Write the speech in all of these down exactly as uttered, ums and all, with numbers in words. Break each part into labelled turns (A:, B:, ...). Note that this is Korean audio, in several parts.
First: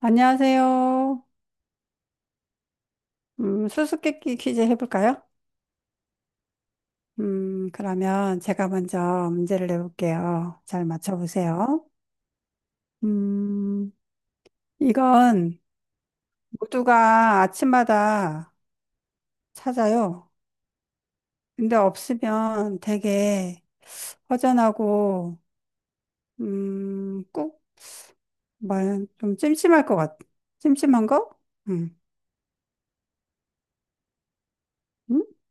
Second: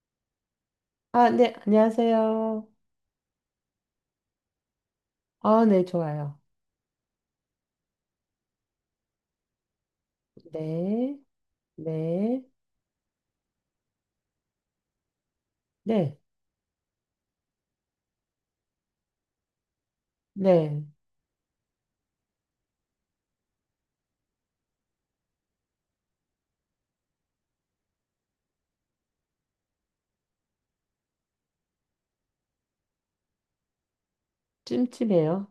A: 안녕하세요.
B: 아, 네, 안녕하세요.
A: 음, 수수께끼 퀴즈 해볼까요?
B: 아, 네, 좋아요.
A: 음, 그러면 제가 먼저 문제를 내볼게요. 잘
B: 네,
A: 맞춰보세요.
B: 네,
A: 음, 이건
B: 네,
A: 모두가 아침마다 찾아요.
B: 네.
A: 근데 없으면 되게 허전하고, 음, 꼭, 말, 좀 찜찜할 것 같, 찜찜한 거? 음, 음?
B: 찜찜해요.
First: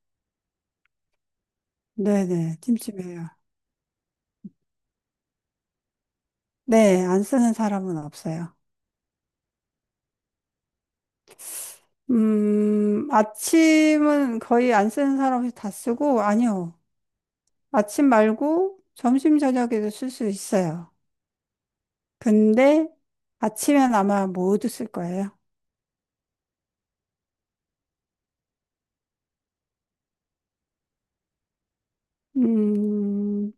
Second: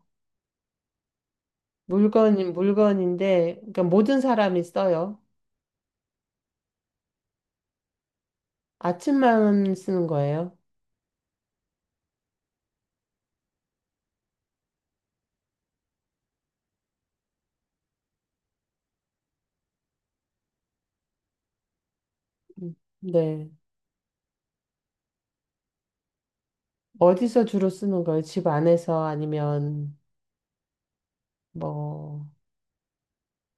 B: 물건
A: 네네, 찜찜해요.
B: 물건인데, 그러니까 모든 사람이 써요.
A: 네, 안 쓰는 사람은 없어요.
B: 아침만 쓰는 거예요.
A: 음, 아침은 거의 안 쓰는 사람이 다 쓰고, 아니요. 아침 말고 점심, 저녁에도 쓸 수 있어요.
B: 음,
A: 근데
B: 네.
A: 아침엔 아마 모두 쓸 거예요.
B: 어디서 주로 쓰는 거예요? 집 안에서 아니면, 뭐,
A: 음,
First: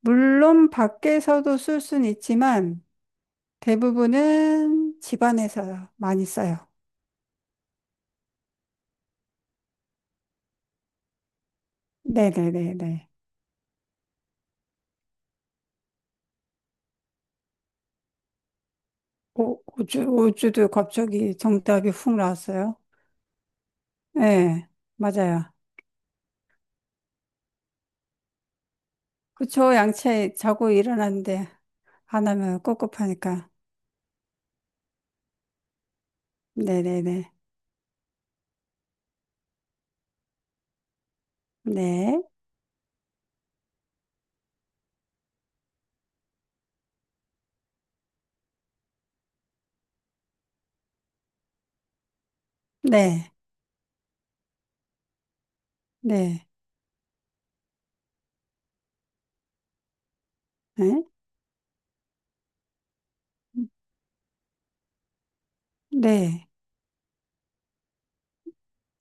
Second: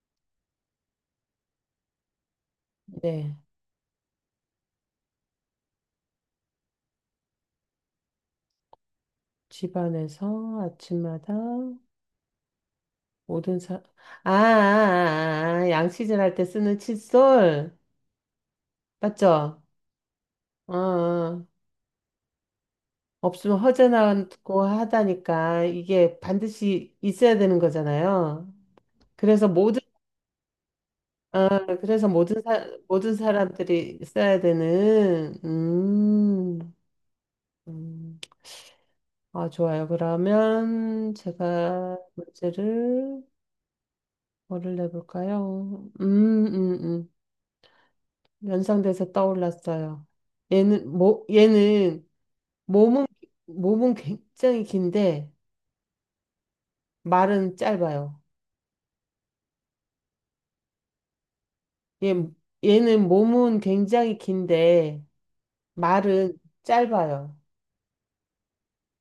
A: 물론 밖에서도 쓸 수는 있지만,
B: 네.
A: 대부분은 집안에서 많이 써요.
B: 집 안에서 아침마다
A: 네네네네.
B: 모든 사, 아, 아, 아, 아, 양치질 할 때 쓰는 칫솔. 맞죠?
A: 오, 우주, 우주도
B: 어.
A: 갑자기
B: 어.
A: 정답이 훅 나왔어요.
B: 없으면 허전하고
A: 네, 맞아요.
B: 하다니까 이게 반드시 있어야 되는 거잖아요. 그래서
A: 그쵸,
B: 모든
A: 양치 자고 일어났는데.
B: 아, 그래서 모든
A: 하나면
B: 사, 모든
A: 꿉꿉하니까.
B: 사람들이 써야 되는 음,
A: 네네네.
B: 음. 아 좋아요. 그러면 제가
A: 네.
B: 문제를 뭐를 내볼까요? 음, 음, 음. 연상돼서 떠올랐어요. 얘는 모, 얘는 몸은
A: 네.
B: 몸은 굉장히 긴데
A: 네.
B: 말은 짧아요.
A: 네.
B: 얘, 얘는 몸은 굉장히 긴데 말은
A: 네.
B: 짧아요.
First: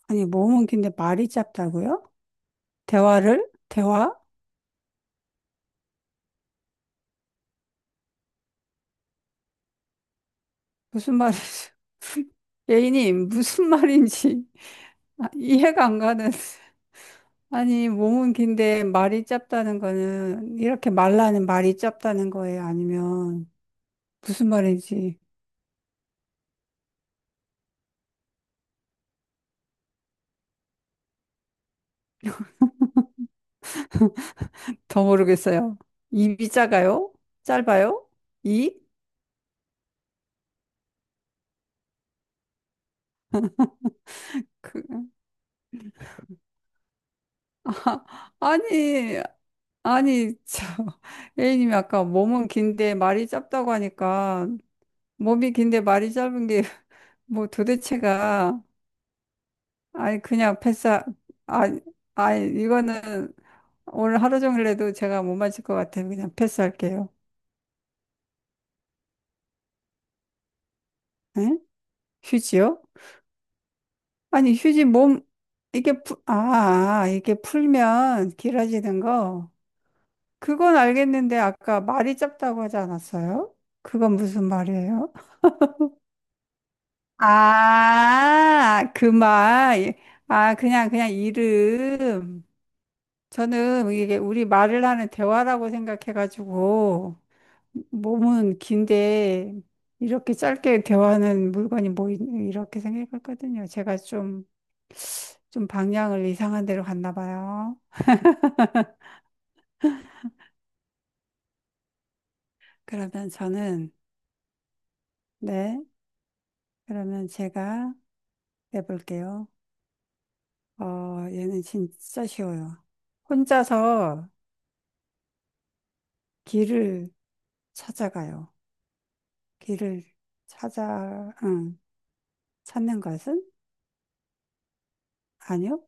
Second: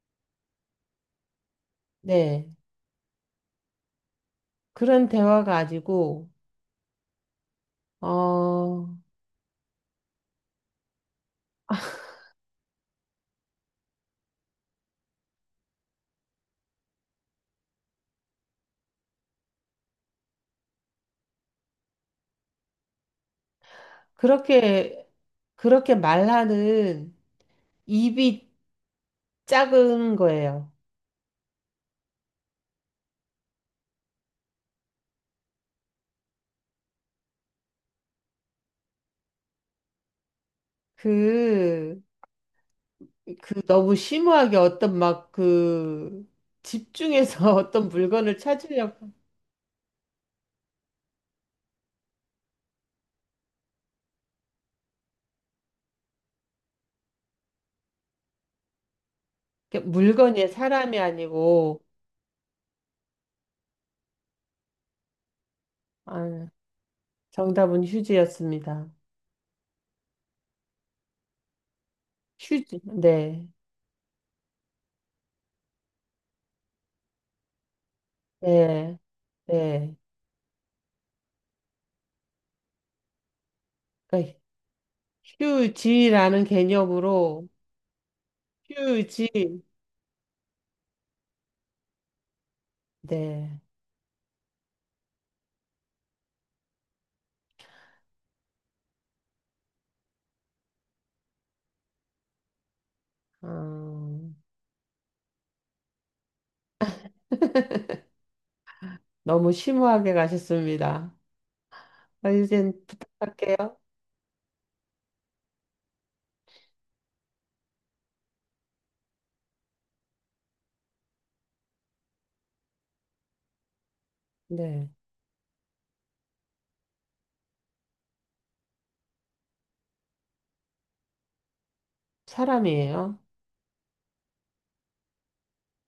A: 아니, 몸은 긴데 말이 짧다고요?
B: 네.
A: 대화를? 대화?
B: 그런 대화 가지고 어
A: 무슨 말이지 예인님, 무슨 말인지 아, 이해가 안 가는. 아니, 몸은 긴데 말이 짧다는 거는 이렇게 말라는 말이 짧다는 거예요? 아니면 무슨
B: 그렇게
A: 말인지
B: 그렇게 말하는 입이 작은 거예요.
A: 더 모르겠어요. 입이 작아요? 짧아요? 이?
B: 그, 그 너무 심오하게
A: 그,
B: 어떤 막 그 집중해서 어떤 물건을 찾으려고
A: 아니, 아니, 저, A님이 아까 몸은 긴데 말이 짧다고 하니까, 몸이 긴데 말이 짧은 게, 뭐 도대체가,
B: 이렇게
A: 아니,
B: 물건이
A: 그냥 패스,
B: 사람이
A: 아니,
B: 아니고
A: 아니, 이거는 오늘 하루 종일 해도 제가 못 맞을 것 같아요. 그냥
B: 아,
A: 패스할게요.
B: 정답은 휴지였습니다.
A: 응?
B: 휴지.
A: 휴지요?
B: 네.
A: 아니, 휴지 몸, 이게, 풀, 아, 아, 이게 풀면
B: 네.
A: 길어지는 거.
B: 네.
A: 그건 알겠는데, 아까 말이 짧다고 하지 않았어요? 그건
B: 그러니까
A: 무슨 말이에요?
B: 휴지라는 개념으로
A: 아, 그
B: 휴지.
A: 말. 아, 그냥, 그냥 이름.
B: 네.
A: 저는 이게 우리 말을 하는 대화라고 생각해가지고, 몸은 긴데, 이렇게 짧게 대화하는 물건이 뭐, 있- 이렇게 생각했거든요. 제가
B: 어,
A: 좀, 좀 방향을 이상한 데로 갔나 봐요.
B: 너무 심오하게 가셨습니다. 아, 이젠
A: 그러면
B: 부탁할게요.
A: 저는, 네, 그러면 제가 내볼게요. 어, 얘는 진짜 쉬워요. 혼자서
B: 네.
A: 길을 찾아가요. 길을 찾아, 응, 찾는
B: 사람이에요.
A: 것은? 아니요,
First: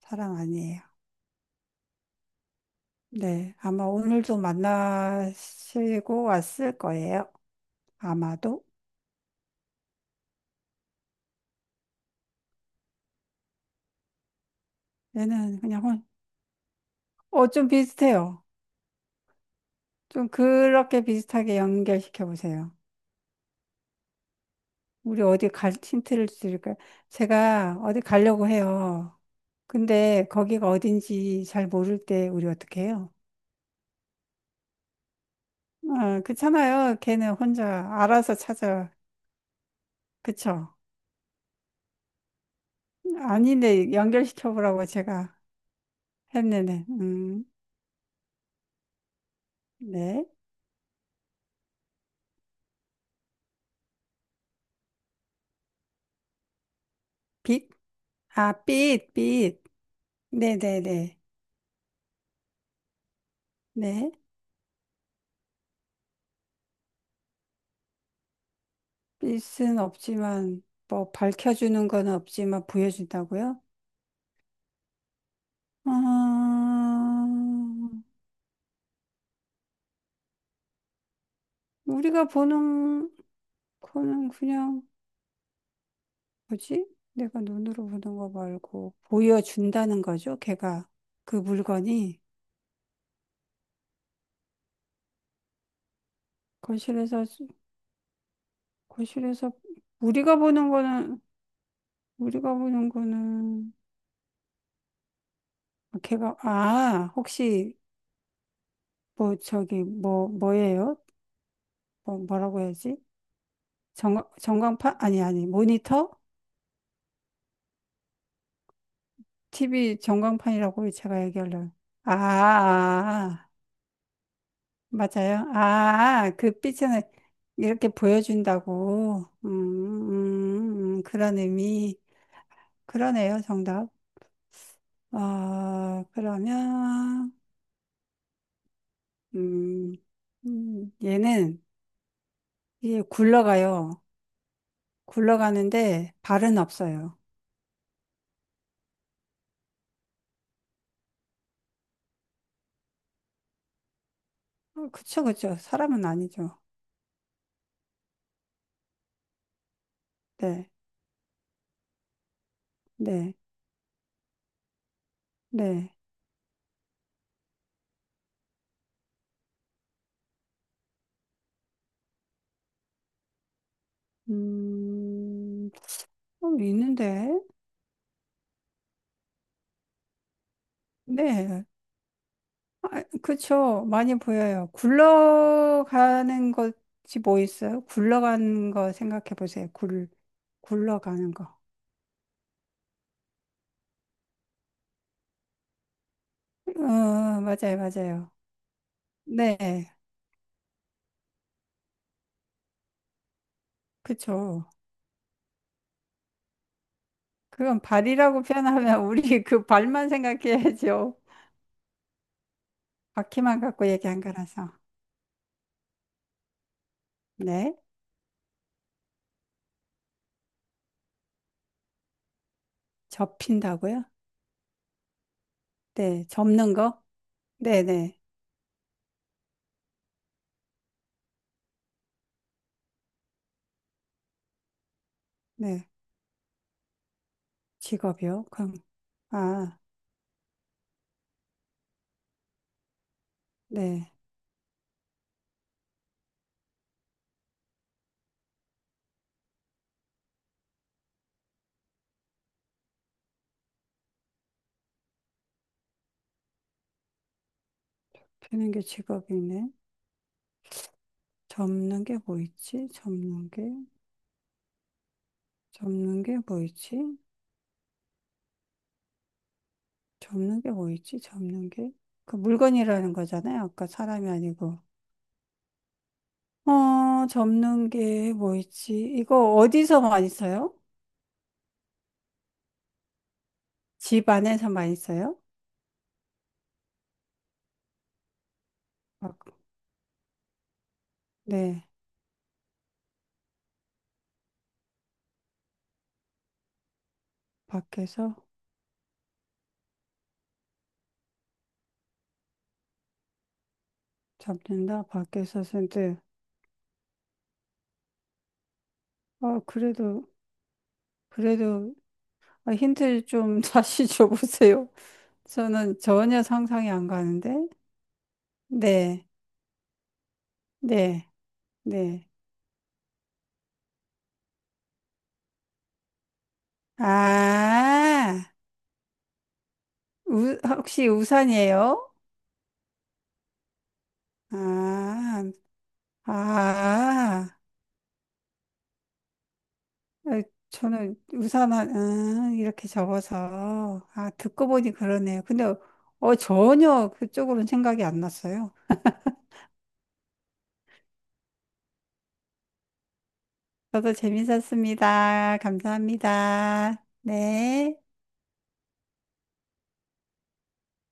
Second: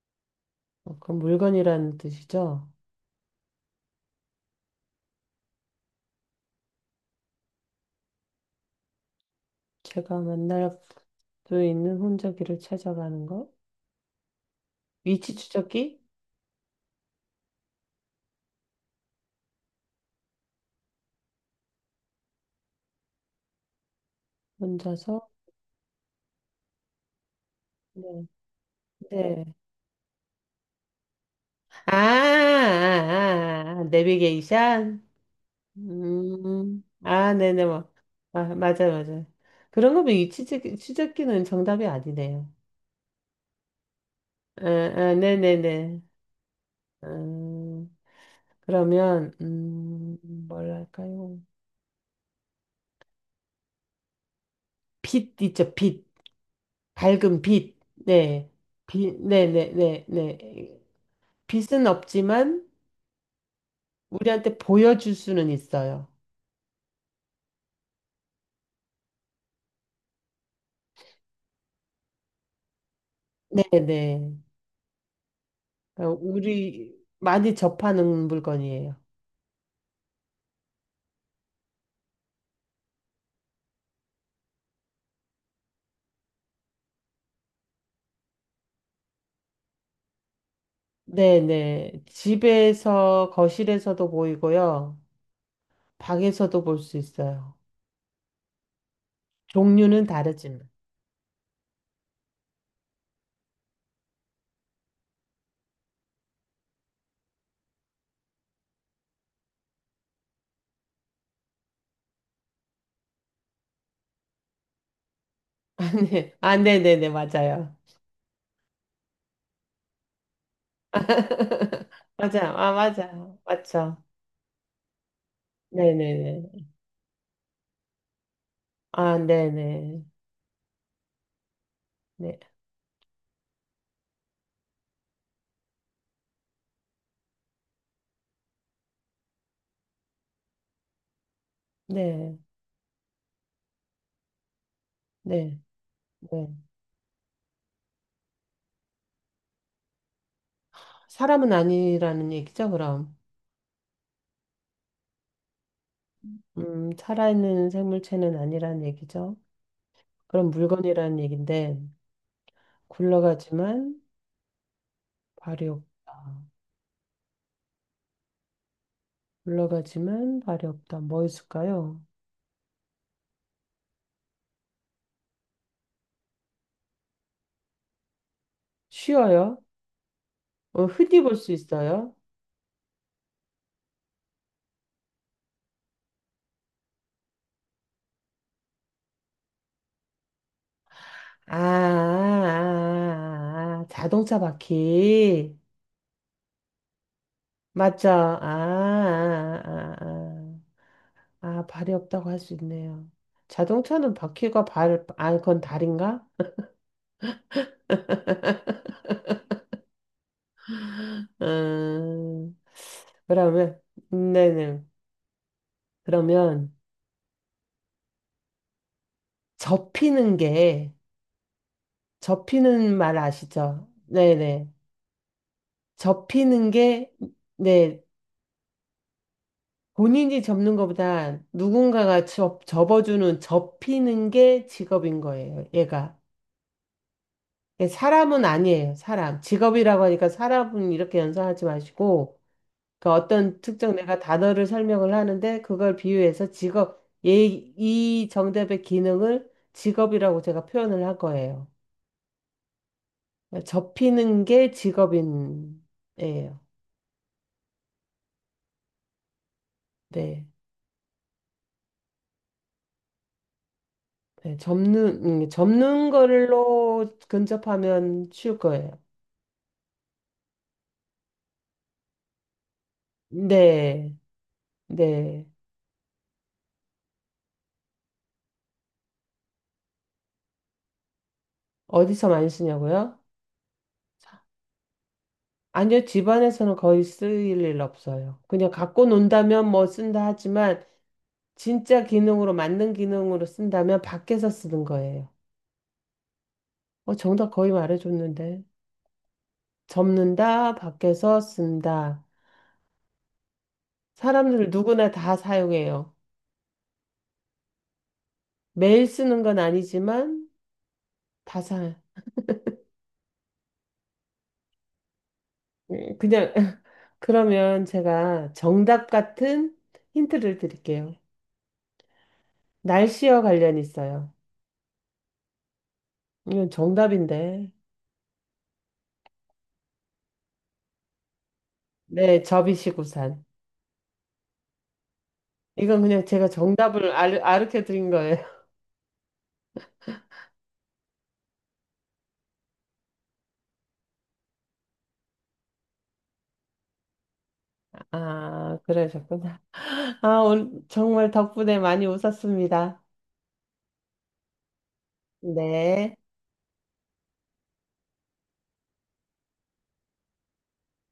A: 사람 아니에요.
B: 어, 그럼 물건이라는 뜻이죠.
A: 네, 아마 오늘도 만나시고 왔을 거예요. 아마도.
B: 제가 만날 수 있는 혼자기를 찾아가는 거. 위치
A: 얘는 그냥,
B: 추적기?
A: 혼- 어, 좀 비슷해요. 좀 그렇게 비슷하게 연결시켜 보세요.
B: 혼자서?
A: 우리 어디 갈, 힌트를 드릴까요? 제가 어디
B: 네.
A: 가려고 해요.
B: 네.
A: 근데 거기가 어딘지 잘
B: 아, 아,
A: 모를 때 우리 어떻게 해요?
B: 아, 아, 내비게이션?
A: 어,
B: 음.
A: 그렇잖아요. 걔는
B: 아, 네네.
A: 혼자
B: 뭐.
A: 알아서
B: 아, 맞아,
A: 찾아.
B: 맞아. 그런 거면 이 치즈,
A: 그쵸?
B: 치즈끼는 정답이 아니네요.
A: 아니네.
B: 아,
A: 연결시켜보라고
B: 아,
A: 제가
B: 네네네.
A: 했는데. 음,
B: 음, 그러면, 음,
A: 네.
B: 뭘 할까요? 빛 있죠, 빛. 밝은
A: 빛?
B: 빛. 네.
A: 아, 빛,
B: 빛,
A: 빛.
B: 네네네, 네. 네, 네.
A: 네네네.
B: 빛은 없지만,
A: 네.
B: 우리한테 보여줄 수는 있어요.
A: 빛은 없지만, 뭐, 밝혀주는 건 없지만, 보여준다고요?
B: 네네.
A: 아,
B: 우리 많이 접하는 물건이에요.
A: 우리가 보는 거는 그냥, 뭐지? 내가 눈으로 보는 거 말고, 보여준다는 거죠, 걔가. 그
B: 네네.
A: 물건이.
B: 집에서, 거실에서도 보이고요. 방에서도 볼 수
A: 거실에서,
B: 있어요.
A: 거실에서,
B: 종류는
A: 우리가
B: 다르지만.
A: 보는 거는, 우리가 보는 거는, 걔가 아 혹시 뭐 저기 뭐 뭐예요? 뭐 뭐라고 해야지? 전 전광판 아니 아니
B: 아,
A: 모니터?
B: 네. 아, 네네네. 맞아요.
A: 티비 전광판이라고 제가 얘기하려고. 아,
B: 맞아요. 아,
A: 아,
B: 맞아요.
A: 아.
B: 맞죠.
A: 맞아요. 아, 그
B: 네네네.
A: 빛을 이렇게
B: 아,
A: 보여준다고. 음,
B: 네네.
A: 음, 음, 그런 의미.
B: 네.
A: 그러네요, 정답. 아, 그러면 음, 음 얘는
B: 네.
A: 이게 굴러가요.
B: 네.
A: 굴러가는데
B: 네.
A: 발은 없어요.
B: 사람은 아니라는 얘기죠, 그럼.
A: 음, 그쵸, 그쵸. 사람은 아니죠.
B: 음, 살아있는 생물체는 아니라는 얘기죠. 그럼
A: 네,
B: 물건이라는 얘긴데,
A: 네,
B: 굴러가지만 발이
A: 네.
B: 없다. 올라가지만 발이 없다. 뭐 있을까요?
A: 음, 좀 있는데.
B: 쉬어요? 어, 흔히 볼 수
A: 네,
B: 있어요?
A: 그쵸. 많이 보여요. 굴러가는 것이 뭐 있어요? 굴러가는 거 생각해 보세요. 굴, 굴러가는
B: 아, 아,
A: 거.
B: 아, 아, 자동차 바퀴.
A: 어, 맞아요,
B: 맞죠?
A: 맞아요.
B: 아,
A: 네,
B: 아, 아, 아. 아, 발이 없다고 할 수 있네요. 자동차는
A: 그쵸.
B: 바퀴가 발, 아, 그건 다리인가?
A: 그건 발이라고 표현하면 우리 그 발만 생각해야죠.
B: 음,
A: 바퀴만
B: 그러면,
A: 갖고 얘기한 거라서.
B: 네네. 그러면,
A: 네,
B: 접히는 게, 접히는 말 아시죠?
A: 접힌다고요?
B: 네네.
A: 네,
B: 접히는
A: 접는 거?
B: 게, 네,
A: 네네.
B: 본인이 접는 것보다 누군가가 접, 접어주는, 접히는 게 직업인 거예요,
A: 네.
B: 얘가. 얘 사람은
A: 직업이요? 그럼,
B: 아니에요, 사람.
A: 아,
B: 직업이라고 하니까 사람은 이렇게 연상하지 마시고, 그러니까 어떤 특정
A: 네.
B: 내가 단어를 설명을 하는데, 그걸 비유해서 직업, 얘, 이 정답의 기능을 직업이라고 제가 표현을 할 거예요. 그러니까 접히는 게 직업인, 예요.
A: 펴는 게 직업이네.
B: 네.
A: 접는 게 뭐 있지? 접는 게,
B: 네, 접는, 음, 접는
A: 접는 게 뭐 있지?
B: 걸로 근접하면 쉬울 거예요.
A: 접는 게 뭐 있지? 접는 게. 그 물건이라는 거잖아요. 아까
B: 네.
A: 사람이 아니고.
B: 네.
A: 어, 접는 게 뭐 있지? 이거 어디서 많이 써요?
B: 어디서 많이 쓰냐고요?
A: 집 안에서 많이 써요?
B: 아니요, 집안에서는 거의 쓸 일 없어요. 그냥 갖고
A: 밖-
B: 논다면 뭐 쓴다 하지만
A: 네.
B: 진짜 기능으로 맞는 기능으로 쓴다면 밖에서 쓰는 거예요. 어, 정답 거의
A: 밖에서
B: 말해줬는데. 접는다, 밖에서 쓴다. 사람들
A: 접는다.
B: 누구나 다
A: 밖에서
B: 사용해요.
A: 쓰는데.
B: 매일 쓰는 건
A: 아, 그래도,
B: 아니지만 다
A: 그래도,
B: 사.
A: 아, 힌트 좀 다시 줘보세요. 저는
B: 음,
A: 전혀
B: 그냥
A: 상상이 안 가는데.
B: 그러면 제가 정답
A: 네,
B: 같은 힌트를 드릴게요.
A: 네, 네.
B: 날씨와 관련 있어요. 이건 정답인데.
A: 아, 우, 혹시 우산이에요?
B: 네, 접이시구산.
A: 아,
B: 이건 그냥 제가 정답을 알,
A: 아,
B: 아르켜 드린 거예요.
A: 에, 저는 우산, 한- 아, 이렇게 접어서. 아, 듣고 보니 그러네요. 근데, 어, 전혀 그쪽으로는 생각이 안 났어요.
B: 아, 그러셨구나. 아, 오늘 정말 덕분에 많이 웃었습니다.
A: 저도 재밌었습니다.
B: 네.
A: 감사합니다. 네.